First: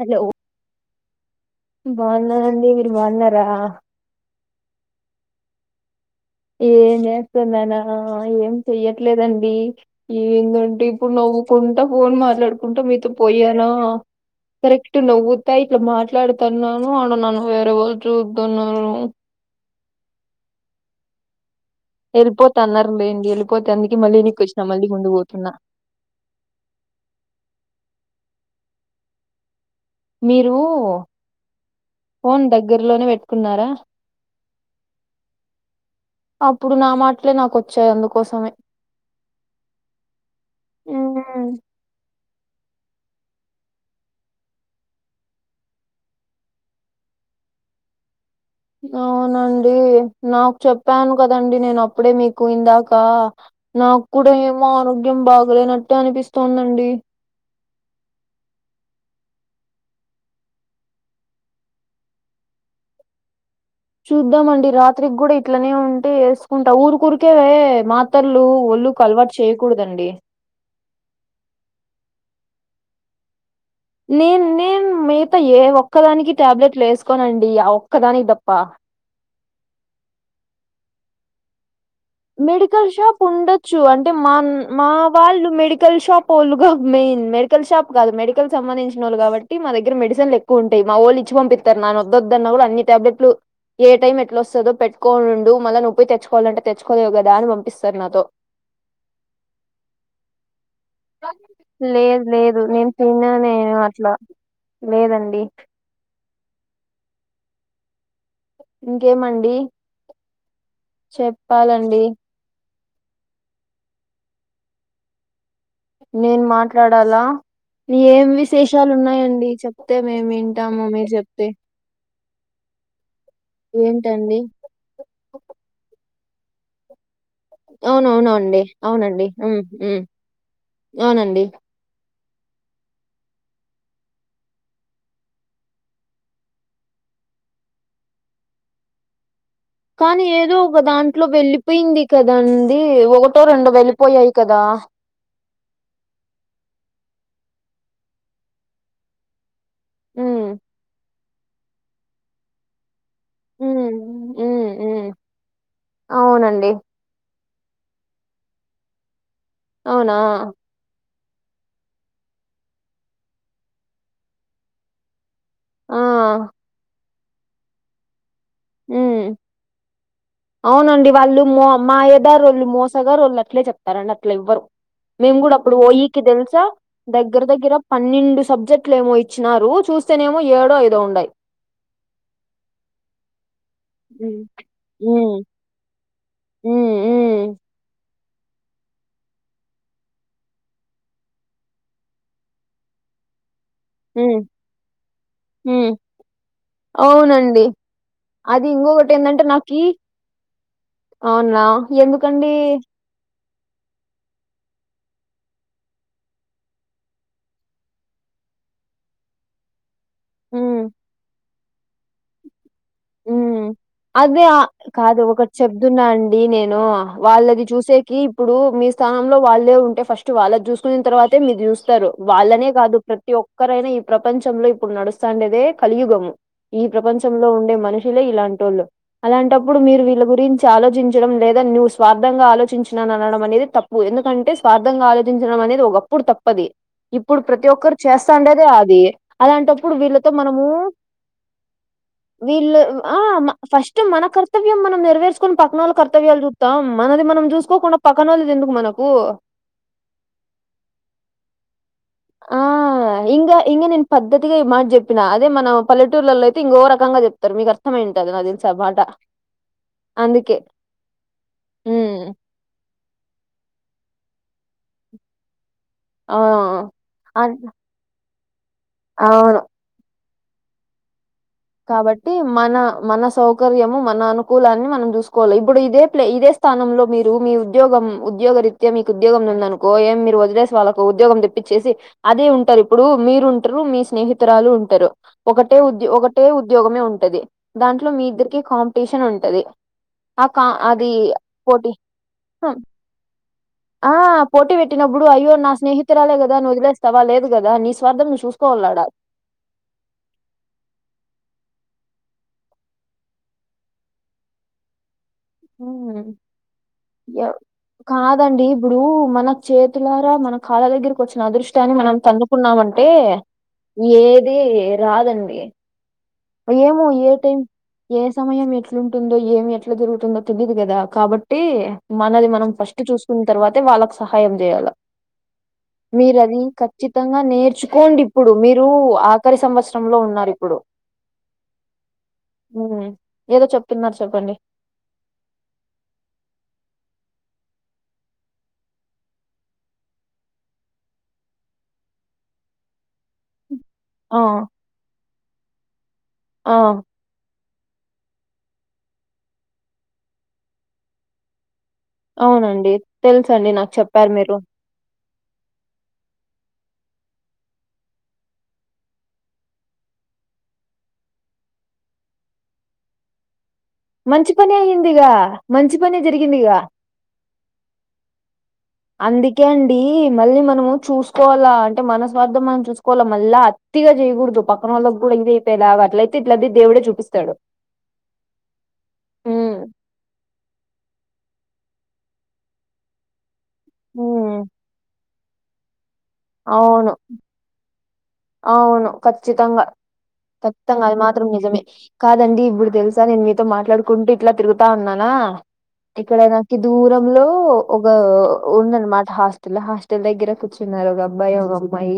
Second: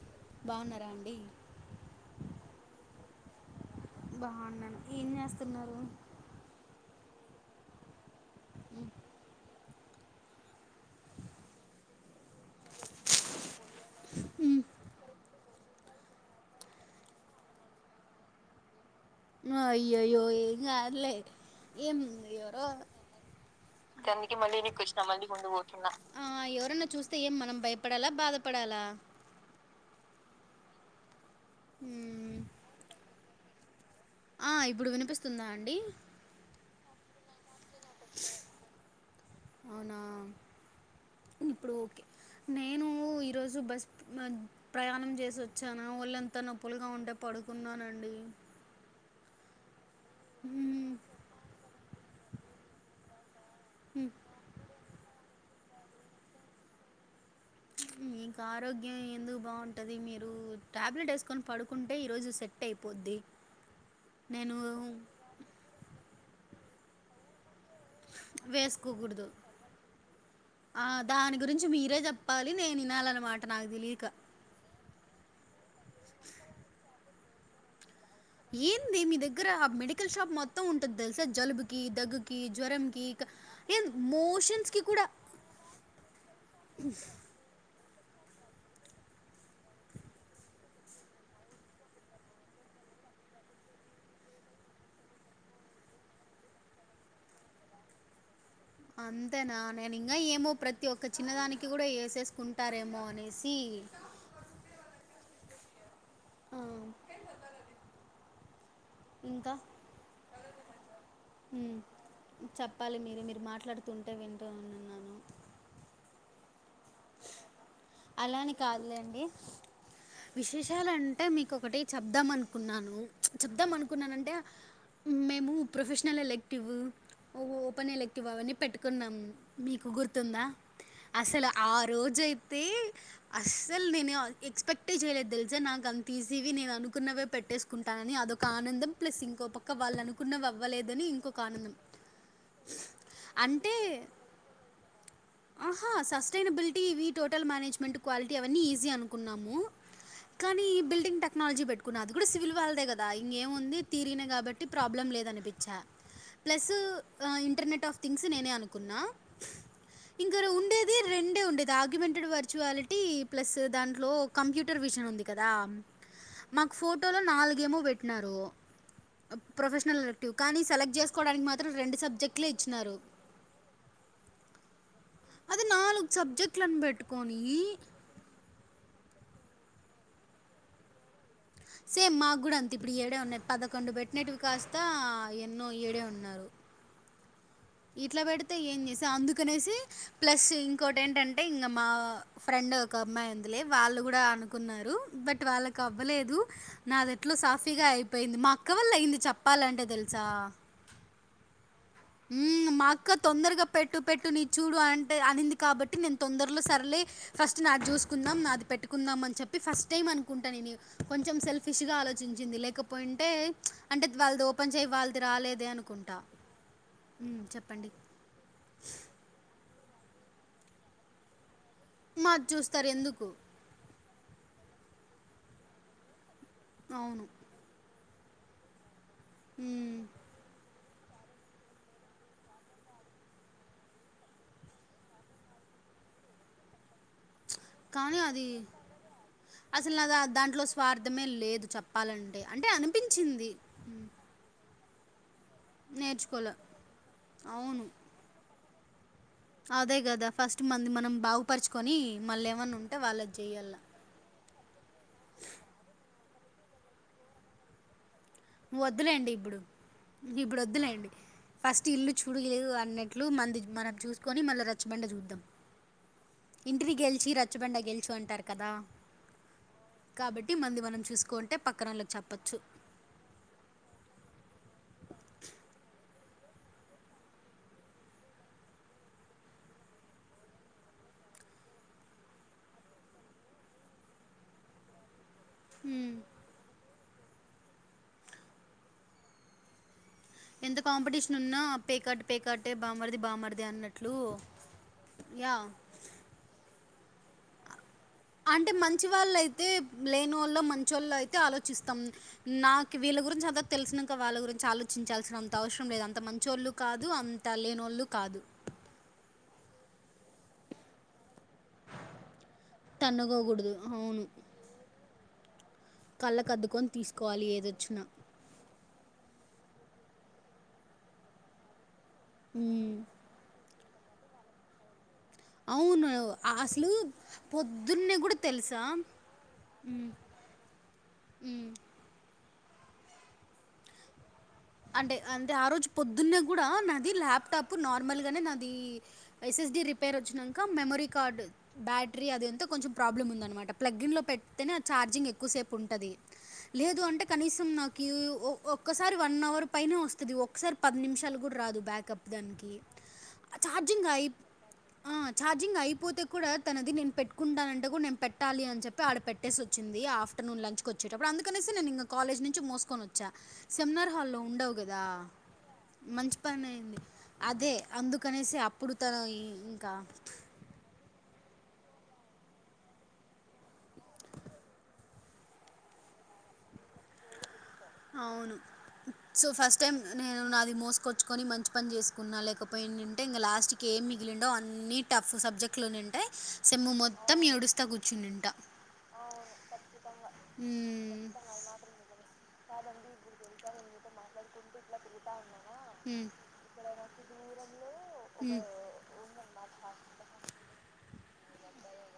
Hello బాగున్నారా అండి బాగున్నానండి మీరు బాగున్నారా బాగున్నాను ఏం చేస్తున్నారు ఏం చేస్తున్నానా ఏం చెయ్యట్లేదండి ఈ ఇప్పుడు నవ్వుకుంటా ఫోన్ మాట్లాడుకుంటా మీతో పోయానా కరెక్ట్ నవ్వుతా ఇట్లా మాట్లాడుతన్నాను అడ వేరే వాళ్ళు చూస్తన్నారూ హ్మ్ అయ్యయ్యో ఏం కాదులే ఏంది వెళ్ళిపోతా ఎవరో అన్నారు లేండి వెళ్ళిపోతే అందుకే కందుకే నీకు మళ్ళీ వేనక్కి వచ్చినా మళ్ళీ ముందు పోతున్నా పోతున్న అ ఎవరన్నా చూస్తే ఏం మనం భయపడాలా బాధపడాలా మీరు హ్మ్ ఫొన్ దగ్గరలోనే పెట్టుకున్నారా ఆ ఇప్పుడు వినిపిస్తుందా అండి అప్పుడు నా మాటలే నాకు కొత్ వచ్చాయి అందుకోసమే అవునా హమ్ ఇప్పుడు ఓకే నేను ఈరోజు బస్ ప్రయాణం చేసి వచ్చాన ఒళ్ళు అంత నొప్పులుగా ఉంటే పడుకున్నానండి అవునండి నాకు చెప్పాను ఉమ్ కదండి నేను అప్పుడే మీకు ఇందాక నాకు కూడా ఏమో ఆరోగ్యం బాగలేనట్టు అనిపిస్తోందండి మీకు ఆరోగ్యం ఎందుకు బాగుంటుంది మీరు టాబ్లెట్ వేసుకొని పడుకుంటే ఈరోజు సెట్ ట్ట అయిపోద్ది నేను చూద్దామండి రాత్రికి కూడా ఇట్లనే ఉంటే వేసుకుంటా ఊరుకూరికే మాతర్లు ఒళ్ళుకు వేసుకోకూడదు అలవాటు చేయికూడదండి ఆ దాని గురించి మీరే చెప్పాలి నేను వినాలనమాట నాకు తె నే నేను మిగతా ఏ ఒక్కదానికి టాబ్లెట్లు వేసుకోనండి ఆ ఒక్కదానికి ద ఏంది మీ దగ్గర ఆ మెడికల్ షాప్ మొత్తం ఉంటాది తెలుసా జలుబుకి దగ్గుకి మెడికల్ జ్వరంకి షాప్ ఏ ఉండొచ్చు అంటే మాన్ మోషన్స్కి మా కూడా వాళ్ళు మెడికల్ షాప్ వొళ్ళుగా మెయిన్ మె మెడికల్ షాప్ కాదు మెడికల్ సంబంధించిన వాళ్లు కాబట్టి మా దగ్గర మెడిసిన్ల్ ఎక్కువ ఉంటాయి మా వాళ్ళ ఇచ్చి పంపి నాను వద్దొద్దన్న కూడా అన్ని టాబ్లెట్లు ఏ టైం ఎట్లా వస్తుందో పెట్టుకోనిండు మళ్ళా నొప్పికి తెచ్చుకోవాలంటే తెచ్చుకోలేవు కదా అని పంపిస్తారు నాతో అంతేనా నేను ఇంకా ఏమో ప్ర తి ఒక్క చిన్నదానికి కూడా లేదు లేదు నేను వేసేసుకుంటారేమో తినను అనేసి నేను అట్లా లేదండి ఆ ఇంకేమండి ఇంకా మ్, చెప్పాలండి చెప్పాలి మీరే మీరు మాట్లాడుతుంటే వింటూ ఉన్నాను నేను మాట్లాడాలా ఏం అలా అని విశేషాలు కాదులేండి ఉన్నాయండి చెప్తే మేము వింటామ్ విశేషాలు మీరు అంటే చెప్తే మీకు ఒకటి చెప్దాం అనుకున్నాను చెప్దాం అనుకున్నానుంటే ఏంటండి మేము ప్రొఫెషనల్ ఎల్లక్టివ్ ఓ ఓపెన్ ఎలెక్టివ్ అవన్నీ అవునవునండి. పెట్టుకున్నాం అవునండి. హ్మ్. మీకు హ్మ్. గుర్తుందా అవునండి. అసలు ఆ రోజయితే అస్సలు నేనే ఎక్స్పెక్ట్ చేయలేదు తెలుసా నాకు అంత తీసి ఇవి నేను అనుకున్నవే పెట్టేసు కుంటానని అదొక ఆనందం ప్లస్ ఇంకొ [unintelligible] కానీ ఏదో ఒక దాంట్లో వెళ్లిపోయింది కదా అండి ఒకటో అంటే రెండో వెళ్లిపోయాయి కదా ఆహా సస్టైనబిలిటీ ఇవి టోటల్ మేనేజ్మెంట్ క్వాలిటీ అవన్నీ ఈజీ అనుకున్నాము హ్మ్. కానీ ఈ బిల్డింగ్ టెక్నాలజీ పెట్టుకున్న అది కూడ సివిల్ వాళ్ళదే కదా ఇంకేముంది హ్మ్. తీరినే కాబట్టి హ్మ్. హ్మ్. ప్రాబ్లం లేద అనిపిచ అవునండి. ప్లసు ఇంటర్నెట్ ఆఫ్ థింగ్స్ నేనే అనుకున్నా అవునా! ఇంక ఉండేది రెండే ఉండేది ఆ [unintelligible] వర్చువాలిటీ ప్లస్ దాంట్లో కంప్యూటర్ మిషన్ ఉంది కదా ఆ! మాకు ఫోటోలో నాలుగేమో పెట్టినారు హ్మ్. ప్రొఫెషనల్ [unintelligible] కానీ సెలెక్ట్ అవునండి. వాళ్ళు చేసుకోవడానికి మో మాత్రం రెండు సబ్జెక్టులే ఇచ్చినారు [unintelligible] అట్ల ఇవ్వరు మేము కూడా అది అప్పుడు ఓయికి తెలుసు సబ్జెక్ట్‌లని బెట్టుకొని దగ్గర దగ్గర పన్నెండు సబ్జెక్ట్లు ఏమో ఇచ్చినారు చూస్తేనేమో ఏడో ఐదో [unintelligible] సేమ్ మాకు కూడ అంత ఇప్పుడు ఏడే ఉన్నాయి పదకొండు హ్మ్. పెట్టినటివి కాస్త నో [unintelligible] ఉన్నారు ఉ ఇట్ల పెడితే ఏం చేసి అందుకనేసి ప్లస్ ఇంకోటి ఏంటంటే ఇంకా మా ఫ్రెండ్ ఒక అమ్మాయి [unintelligible] వాళ్ళు కూడా హ్మ్. అనుకున్నారు బట్ వాళ్ళకి హ్మ్. అవ్వలేదు నాది ఎట్లో అవునండి. సాఫీగా అయిపోయింది మా అది అక్క వాల్ళ ఇంగొకటి అయింది ఏందంటే నాకి చెప్పాలంటే తెలుసా అవునా ఎందుకండి ఇంకా తొందరగా పెట్టు పెట్టు నీ చూడు అంటే అనింది కాబట్టి నేను తొందరలో సరలే ఫస్ట్ నాది చూసుకుందాం నాది పెట్టుందాం అని చె చెప్పి ఫస్ట్ టైమ్ అనుకుంటాను నేను హ్మ్. కొంచెం సెల్ఫిష్ గా ఆలోచించింది లేక పోయింటే హ్మ్. అంటే అదే వాళ్ళది ఆహ్, ఓపెన్ చేయ వాళ్ళది కాదు ఒకటి రాలేదే అనుకుంటా [unintelligible] నేను హ్మ్. వాళ్ళది చెప్పండి. చూసేకి ఇప్పుడు మీ స్థానంలో వాళ్ళే ఉంటే ఫస్ట్ వాళ్ళది చూసుకున్న తర్వాత మీరు చూ మాది వాళ్ళనే చూస్తారు కాదు ఎందుకు. ప్రతి ఒ ఒక్కరైనా ఈ ప్రపంచంలో ఇప్పుడు నడుస్తాండేదే కలియుగము ఈ అవును. ప్రపంచంలో ఉ మనుషులే ఇలాంటి వాళ్ళు అలాంటప్పుడు హ్మ్. మీరు వీళ్ళ గురిం ఆలోచించడం లేదా నువ్వు స్వార్థంగా ఆలోచించిన అనడం అనేది తప్పు ఎందుకంటే స్వార్థంగా ఆలోచించడం అనేది ఒగ ఇప్పుడు తప్పది ఇప్పుడు ప్రతి ఒక్కరు కానీ చేస్త అది ఉండేదే అది అలాంటప్పుడు వీళ్ళతో మనము మే లేదు చ వీళ్ళు ఆ ఫస్ట్ మనకు ఆ కర్తవ్యం మనం నెరవేర్చకుని పన వాళ్ళ కర్తవ్యాలు నేర్చుకోలే. చూస్తాం మనది మనం అవును. చూసుకోకుండా పక్కన వాళది ఎందుకు మనకు అదే కదా ఫస్ట్ మంది మనం బాగుపరచుకొని మళ్ళ ఆ ఏమైన్నా ఉంటే వాళ్ళది ఇంగా చేయ్యాల ఇంగా నేను పద్ధతిగా ఈ మాట చెప్పినాఅదే మనం పలెటూర్లలో అయితే ఇంకో రకంగా చెప్తారు మీకు అర్థమ ఏంటి అని అది ఒద్దులేండి ఇబ్బుడు ఇప్పుడు ఒద్దులేండి ఫస్ట్ ఇల్లు హ్మ్ చూడు అన్నట్లు మంది మనం చూసుకొని మళ్ళ రచ్చబండ చూద్దాం ఆ ఇంటినీ గెలిచి అన్ రచ్చుబండ గెల్చు అంటారు కదా అవును కాబట్టి మంది మనం చూసుకో కాబట్టి మన మన సౌకర్యము మన అనుకూలాన్ని మనం చూసుకోవాలి ఇప్పుడు ఇదే ఇదే స్థానంలో మీరు మీ ఉద్యోగం ఉద్యోగ రీత్యా మీకు ఉద్యోగం ఉందనుకో ఏం మీరు వదిలేసి వాళ్కు ఉద్యోగం ఇచ్చేసి అదే ఉంటారు ఇప్పుడు మీరు ఉంటారు మీ స్నేహితురాలు ఉంటారు ఒకటే ఉద్యో ఉమ్. ఒక గమే ఉంటది దాంట్లో మీ ఇద్దరికి కాంపిటీషన్ ఉంటంది ఎంత కాంపిటీషన్ ఉన్నా పేకాట పేకాటే బామర్ది బామర్ది అన్నట్టు ఆ పోటీ పెట్టినపుడు అయ్యో నా స్నేహి రాలే కదా వదిలేస్తవా లేదుదా నీ స్వార్థం నువ్వు చూకోవాలడా అయితే లేనోళ్ళ మంచోళ్ళు అయితే ఆలోచిస్తాం నాకు వీళ్ళ గురించి అంత తెలిసినాక వాళ్ళ గురించి ఆ చర్చించాల్సినంత అవసరం లేదు అంత హ్మ్. మంచోళ్ళు కాదు ఎవ్- అంతలేని వాళ్ళు కాదు కాదండి ఇప్పుడు మన చేతులారా మన కాళ్ళ దగ్గరకి వచ్చిన అదృష్ ని మనం తన్నుకున్నామంటే తన్నుకోకూడదు. అవును. ఏది రాదండి కళ్ళకద్దుకొని ఏమో ఏ తీసుకోవాలి టైం ఏదొచ్చినా. ఏమ్ సమయం ఎట్లుంటుందో ఏం ఎట్లా జరుగుతుందో తెలిదు కదా కాబట్టి ఇ మనది మనం హ్మ్. ఫస్ట్ చూసుకున్న తర్వాతే వాళ్ళకి సహాయం చేయాలి అవును. మీరు అది అసలు ఖచ్చితంగా పొద్దున్నే నేర్చుకోండి గూడా ఇప్పుడు తెలుసా? మీరు ఆఖరి సంవత్సరంలో ఉన్నారుప్పుడు ఇప్పుడు ఉమ్ ఏదో చెప్తున్నారు చెప్పండి అంటే అంటే ఆ రోజు పొద్దున్న కూడా నాది ల్యాప్టాప్ నార్మల్గానే నాది ఎస్ఎస్డి రిపేర్ వచ్చినాక మెమరీ కార్డు బ్యాటరీ అది అంతా కొంచెం ప్రాబ్లమ్ ఉందనమాట ప్లగ్గిన్లో ఆ పెడితేనే ఛార్జింగ్ ఎక్కువసేపు ఉంటుంది ఆ లేదు అంటే కనీసం నాకు ఒక్కసారి వన్ అవర్ పైనే వస్తుంది ఒకసారి పది నిమిషాలు కూడా రాదు బ్యాకప్ దానికి అవునండి ఆ తెలుసండి నాకు ఛార్జింగ్ అయి చెప్పారు మీరు ఆ ఛార్జింగ్ అయిపోతే కూడా తనది నేను పెట్టుకుంటానంట కూడా నేను పెట్టాలి అని చెప్ప ఆడ పెట్టేసి వచ్చింది ఆఫ్టర్నూన్ లంచ్ కు వచ్చేటప్పుడు అందుక కాల్ నుంచి మోసుకొచ్చా సెమినార్ హాల్లో మంచి ఉండవు పని కదా అయ్యిందిగా మంచి పని జరిగిందిగా అయింది అదే అందుకనేసి అప్పు అందుకే అండి మళ్ళీ మనము చూసి చూసుకోవాలా అంటే మనస్వార్థం మనం చూసుకోవాలా మళ్ళీ అత్తిగా చేయకూడదు పక్కన వాళ్ళకి కూడా ఇదే దా అట్లయితే ఇట్ల దేవుడే చూపిస్తాడు అవును సో ఫస్ట్ ఉమ్ టైం నేను అది మోసుకొచ్చుకని మంచి పని చేసుకున్నా లేకపో ఏంటంటే ఇంకా లాస్ట్ ఏం మిగిలిండో ఉమ్, అన్నీ టఫ్ సబ్జెక్ట్లోనే ఉంటాయి సెమ్ అవును మొత్తం ఏడుస్తా కూర్చునింట అవును ఖచ్చితంగా ఖతంగా అది హ్మ్. మాత్ నిజమే కాదండి ఇప్పుడు తెలుసా నేను మీతో మాట్లాడుకుంటూ ఇట్లా తిరుగుతా ఉన్నానా ఏ హ్మ్. క్కడైనా దూరంలో ఒక హ్మ్. ఉందనమాట హాస్టల్ హాస్టల్ దగ్గర కూచున్నారు ఒక అబ్బాయి ఒక అమ్మాయి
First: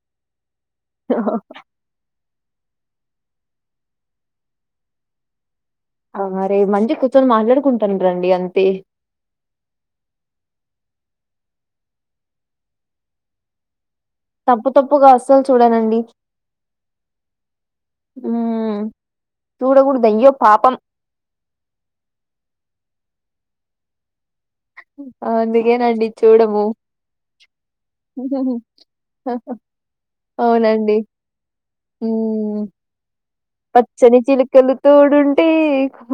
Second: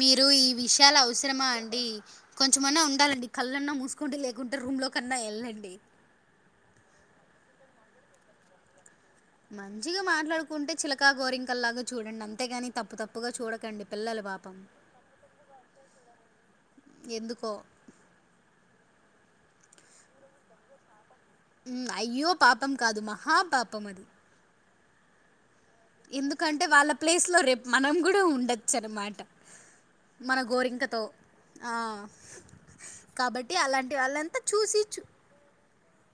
మీరు ఈ విషయాలు అవసరమా అండి కొంచెం అయిన ఉంటాలండి కళ్ళన్నా మూసుకుంటే లేకుంటే రూమ్ లో కన్నా వెళ్ళండి అవు మ రే మంచి కూర్చొని మాట్లాడుకుంటాను రండి అంతే మంచిగా మాట్లాడుకుంటే చిలకా గోరింకల్లాగా చూడండి అంతేగాని తప్పు తప్పుగా చూడకండి పిల్లలు బాబ తప్పు తప్పుగా అసలు చూడానండి ఎందుకో ఉ చూడకూడదయ్యో పాపం అయ్యోపాపం కాదు మహాపాపం అది అందుకేనండి ఎందుకంటే చూడము వాళ్ళ ప్లేస్లో రేపు మనం కూడా ఉండొచ్చు అన్నమాట మన అవునండి గోరింకతో ఆ హ్మ్ కాబట్టి అలాంటి పచ్చని వాళ్ళంతా చిలుకలు చూసి చు తోడుంటే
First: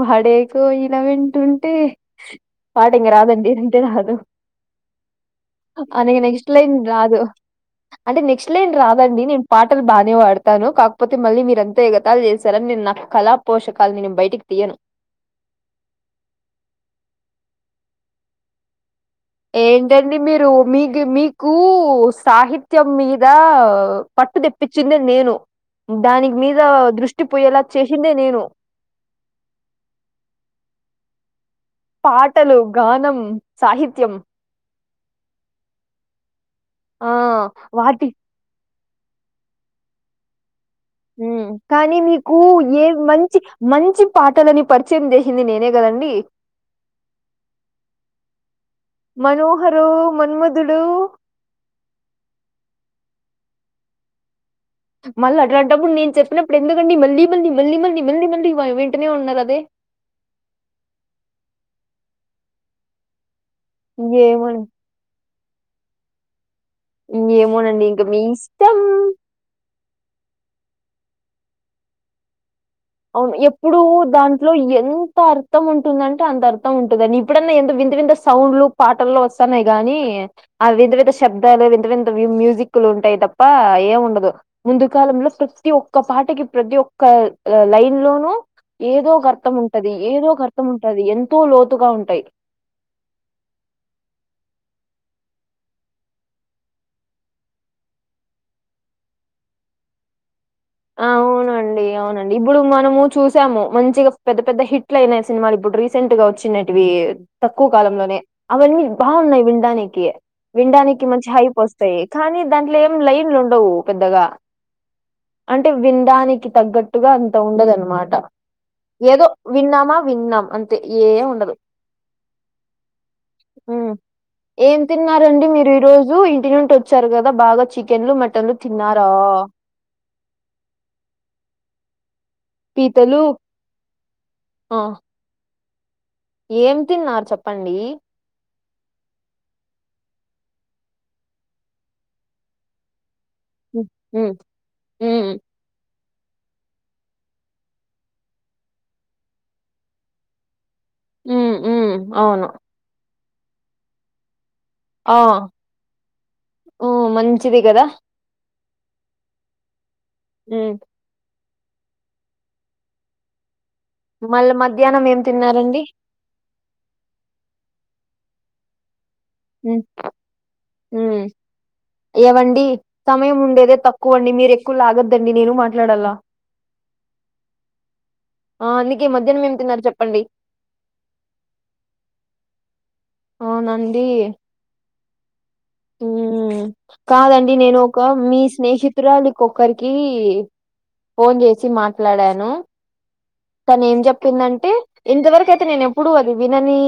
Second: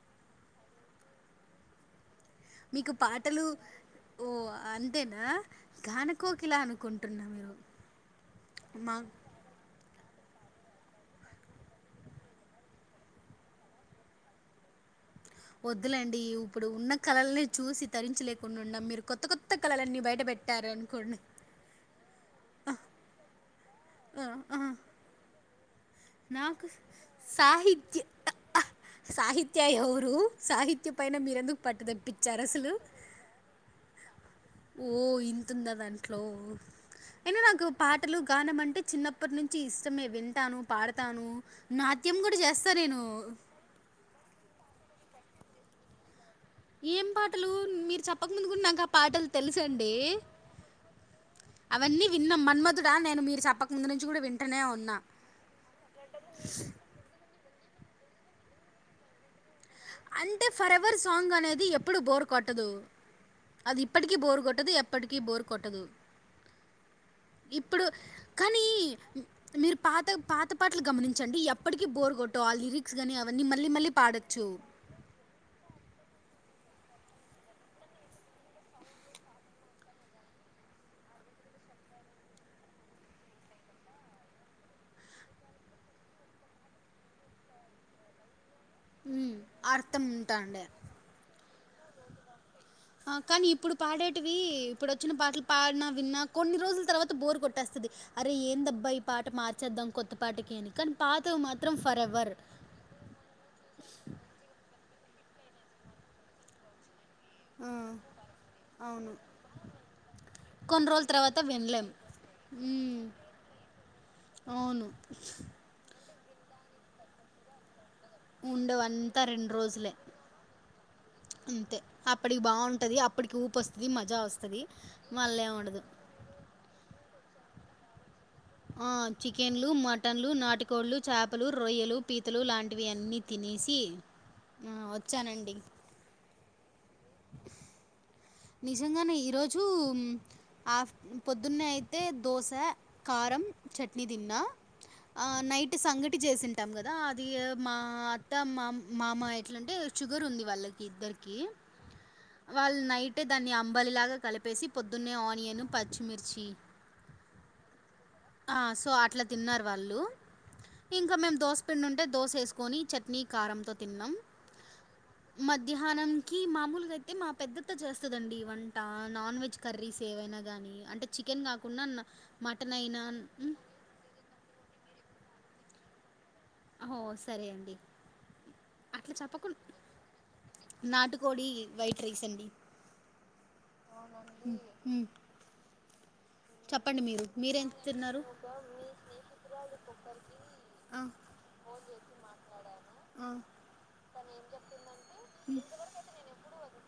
పాడే కోయల వెంటుంటే పాట మీకు ఇంక పాటలు రాదండి అంటే రాదు ఓహ్! అంతేనా? అది నెక్స్ట్ గానకోకిల లైన్ రాదు అనుకుంటున్నా మీరు. అంటే నెక్స్ట్ లైన్ మా రాదండి నేను పాటలు బాగానే పాడతాను కాకపోతే మళ్ళీ మీరంతా ఇగ మిగతావి చేశార నేను నా కళా పోషకాలు నేను బయటికి తియ్యాను వద్దులేండి ఇప్పుడు ఉన్న కళల్నె చూసి తరించలేకున్నా మీరు కొత్త కొత్త కళలన్నీ ఏంటండి బయట మీరు మీకి పెట్టారనుకోండి మీ కు సాహిత్యం మీద ఆ, పట్టు ఆ. తెప్పిచ్చిందే నేను దానికి మీద నాకు దృష్టి పోయేలా సాహిత్య చేసిందే నేను ఆ, సాహిత్య ఎవరు సాహిత్య పైన మీరెందుకు పట్టు తెప్పిచ్చారు పాటలు, అసలు గానం, సాహిత్యం ఓ ఇంతుందా దాంట్లో ఆ! అయిన నాకు వాటి పాటలు గానం అంటే చిన్నప్పటి నుంచి ఇష్టమే వింటాను పాడత తాను హ్మ్. కానీ నాట్యం కూడా మీకు చేస్తా ఏ నేను మంచి మంచి పాటలని పరిచయం చేసింది నేనే కాదండి ఏం పాటలు మీరు చెప్పకముందు కూడా నాకు ఆ పాటలు 'మనోహరో తెలుసండి మన్మధుడు' అవన్నీ విన్నాం మన్మధుడా నేను మీరు చెప్పకముందు నుంచి కూడా వింటనే ఉన్న మళ్ళా అట్లాంటప్పుడు నేను చెప్పినప్పుడు ఎందుకండి మళ్ళీ మళ్ళీ మళ్ళీ మళ్ళీ మళ్ళీ మళ్ళీ వెంటనే ఉన్నారు అదే అంటే ఫర్ ఎవర్ సాంగ్ అనేది ఎప్పుడు బోర్ కొట్టదు అది ఇప్పటికీ బోరు ఏమోనండి. కొట్టదు ఎప్పటికీ బోరు కొట్టదు ఇప్పుడు ఏమోనండి ఇంక మీ కానీ ఇష్టం. మీరు పాత పాత పాటలు గమనించండి ఎప్పటికీ బోర్ కొట్టవు ఆ లిరిక్స్ కానీ అవన్నీ మళ్ళీ మళ్ళీ పాడ లో ఎంత అర్థం ఉంటుందంటే అంత అర్థం ఉంటాదండి ఇప్పుడన్నా ఎంత వింత వింత సౌండ్ లు పాటల్లో వస్తాన్నాయి గాని ఆ వింత వింత శబ్దాలు వింత వింత మ్యూజిక్లు ఉంటాయి తప్ప ఏం ఉండదు ముందు కాలంలో ప్రతి ఒక్క పాటకి ప్రతి ఒక్క లైన్ లోనూ ఏదో ఒక ఉమ్, అర్ధం ఉంటది అర్థం ఏదో ఒక ఉంటాండే అర్ధం ఉంటది ఎంతో లోతుగా ఉంటాయి [inaudible] కానీ ఇప్పుడు పాడేటివి ఇప్పుడు వచ్చిన పాటలు పాడిన విన్నా కొన్ని రోజుల తర్వాత బోర్ కొట్టేస్తాది అరే ఏం దబ్బా ఈ పాట మార్చేద్దాం కొత్త పాటకి అని కానీ పాతవి మాత్రం అవునండి ఫర్ అవునండి ఎవర్ ఇబ్బుడు మనము చూసాము మంచిగా పెద్ద పెద్ద హిట్లు అయినాయి సినిమాలు ఇప్పుడు రీసెంట్ గా వచ్చిన్నేటివి తక్కువ కాలంలోనే అవన్నీ అవును బాగున్నాయి వినడానికి కొన్ని వినడానికి రోజుల మంచి తర్వాత హైప్ వినలేం వస్తాయి కానీ దాంట్లో ఏం ఉమ్ లైన్లు ఉండవు పెద్దగా అవును అంటే వినడానికి తగ్గట్టుగా అంత ఉండదనమాట ఉండవు అంతా ఏదో రెండు రోజులే విన్నామా విన్నాం అంతే ఏం ఉండదు. అంతే అప్పటికి బాగుంటుంది అప్ ఇప్పటికి ఊపు వస్తది మజా వస్తది మళ్ళ ఈ రోజు ఇంటి నుండి వచ్చారు కదా బాగా చికెన్ లు మట ఆ చికెన్ లు మటన్ లు నాటికోళ్లు చేపలు రొయ్యలు పీతలు ఇలాంటివి అన్నీ పీతలు తినేసి ఆ వచ్చానండి ఏమి తిన్నారు చెప్పండి నిజంగానే ఈరోజు ఆఫ్ పొద్దున్నే అయితే దోశ కారం హ్మ్. చట్నీ హ్మ్. తిన్నా ఆ హ్మ్. నైట్ అంటే సంగటి చేసింటాం కదా అది మా అత్త మా మామ ఎట్లాంటే షుగర్ ఉంది వాళ్ళకి ఇద్దరికి హ్మ్ హ్మ్. అవును. వాళ్ళు నైటే దాన్ని అంబలి లాగా కలిపేసి పొద్దున్నే ఆనియన్ పచ్చిమిర్చి ఉం మంచిది కదా ఆ సో అట్లా తిన్నారు వాళ్ళు ఉం ఇంకా మేము దోశ పిండుంటె దోస వేసుకొని చె చట్నీ కారంతో తిన్నాం మళ్ళా మధ్యాహ్నం ఏం తిన్నారండి? మధ్యాహానం కి మామూలుగా అయితే మా పెద్ద అత్త చేస్తదాండి వంట నాన్ వెజ్ హ్మ్. కర్రీస్ ఏవయినా గానీ అంటే హ్మ్. చెకేన్ కాకుండా ఏవండీ మటన్ అయినా సమయం హ్మ్ ఉండేదే తక్కువ అండి మీరు ఎక్కువ లాగద్దండి నేను మాట్లాడాల ఓ సరే అండి ఆ అందుకే అట్లా మధ్యానం ఏం చెప్పకున్ తిన్నారు చెప్పండి నాటుకోడి వైట్ రైస్ అండి అవునండి. అవునా అండి ఉం ఉం కాదండి మీరేం నేను ఒక తిన్నారు మీ స్నేహితురాళక్కొక్కరికి ఆ ఫోన్ చేసి మాట్లాడాను ఆ తను ఏం చెప్పిందంటే ఇంతవరకు హ్మ్ అయితే నేను ఇప్పుడు అది వినని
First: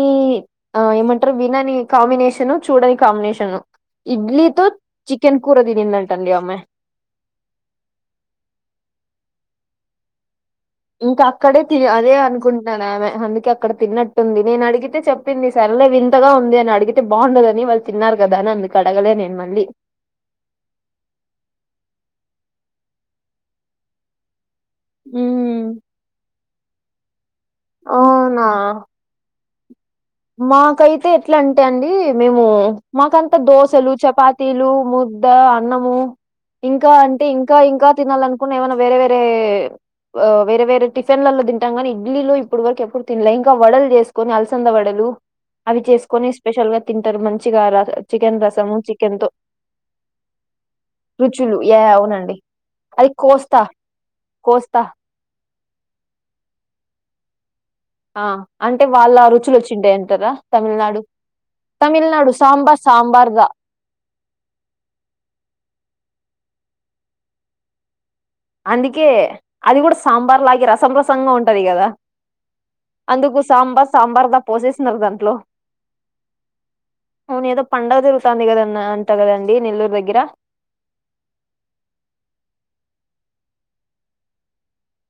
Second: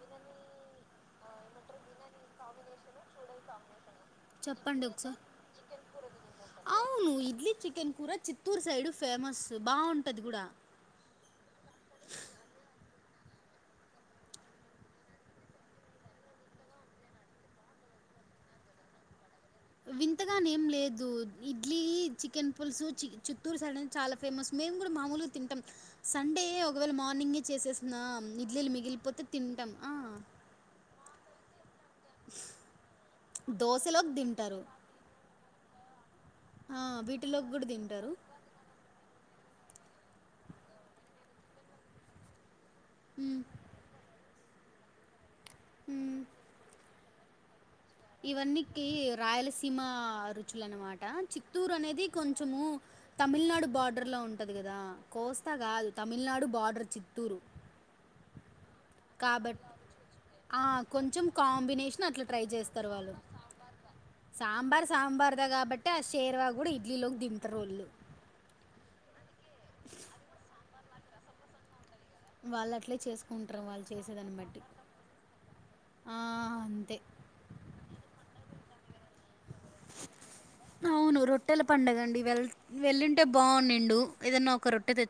ఆ ఏమంటారు వినని కాంబినేషను చూడని కాంబినేషను ఇడ్లీతో చెప్పండి ఒకసారి చికెన్ కూర తినిందంట అండి ఆమె అవును ఇడ్లీ చికెన్ కూర చిత్తూరు సైడ్ ఫేమస్ బాగుంటది కూడా ఇంకా అక్కడే అదే అనుకుంటాను ఆమె అందుకే అక్కడ తిన్నట్టుంది నేను అడిగితే చెప్ చెప్పింది సరలే వింతగా ఉంది అని అడిగితే బాగుండదని వాళ్ళు తిన్నారు కదా అని అందుకు అడగలే నేను మళ్ళీ వింతగానే ఏం లేదు ఇడ్లీ చికెన్ పులుసు చి చు చిత్తూరు సైడ్ అనేది చాలా ఫేమస్ మేము కూడా మామలుగా తింటాం ఉమ్ సండే ఒకవేళ మార్నింగ్ చేసేసిన అవునా ఇడ్లీలు మిగిలిపోతే తింటాం ఆ మాకైతే ఎట్లా అంటే అండి మేము మాకంత దోశలు దోశలోకి తింటారు చపాతీలు ముద్ద అన్నము ఆ ఇంకా అంటే వీటిలోకి ఇంకా కూడా ఇంకా తింటారు తినాలనుకు ఏమైనా వేరే వేరే ఆ వేరే వేరే టిఫన్లలో తింటాం కానీ ఇడ్లీలో ఇప్పుడు వరకు ఎప్పుడు తినలే మ్మ్ ఇంకా వడలు చేసుకోని అలసంద వడలు అవి మ్మ్ చేసుకొని స్పెషల్ గా తింటారు మంచిగా చికెన్ రసము ఇవన్నకి చికెన్ తో రాయలసీమ రుచులనమాట రుచులు చిత్తూరు యా అనేది అవునండి కొంచము అది కోస్తా తమిళనాడు బార్డర్లో ఉంటుంది కదా కోస్తా కోస్తా కాదు తమిళనాడు బార్డర్ చిత్తూరు ఆ అంటే వాళ్ల రుచులు కాబట్ వచ్చింటాయి అంటారా ఆ తమిళనాడు కొంచెం కాంబినేషన్ అట్లా తమిళనాడు ట్రై సాంబార్ చేస్తారు వాళ్ళు సాంబార్దా సాంబార్ సాంబార్దా కాబట్టి ఆ షేర్వా కూడా ఇడ్లీలోకి తింటారు రోళ్ళు అందుకే అది కూడా సాంబార్ లాగ రసం రసంగా ఉంటది కదా వాళ్ళు అట్లే అందుకు చేసుకుంటారు వాళ్ళు సాంబార్ చేసేదాన్ని సాంబార్గా బట్టి పోసేసన్నారు దాంట్లో ఆ అంతే అవును ఏదో పండగ జరుగుతుంది కద అంట కదండీ నెల్లూరు దగ్గర అవును రొట్టెల పండగ అండి వె వెళ్ళింటే బాగున్నాండు ఏదన్న ఒక రొట్టె తెచ్చ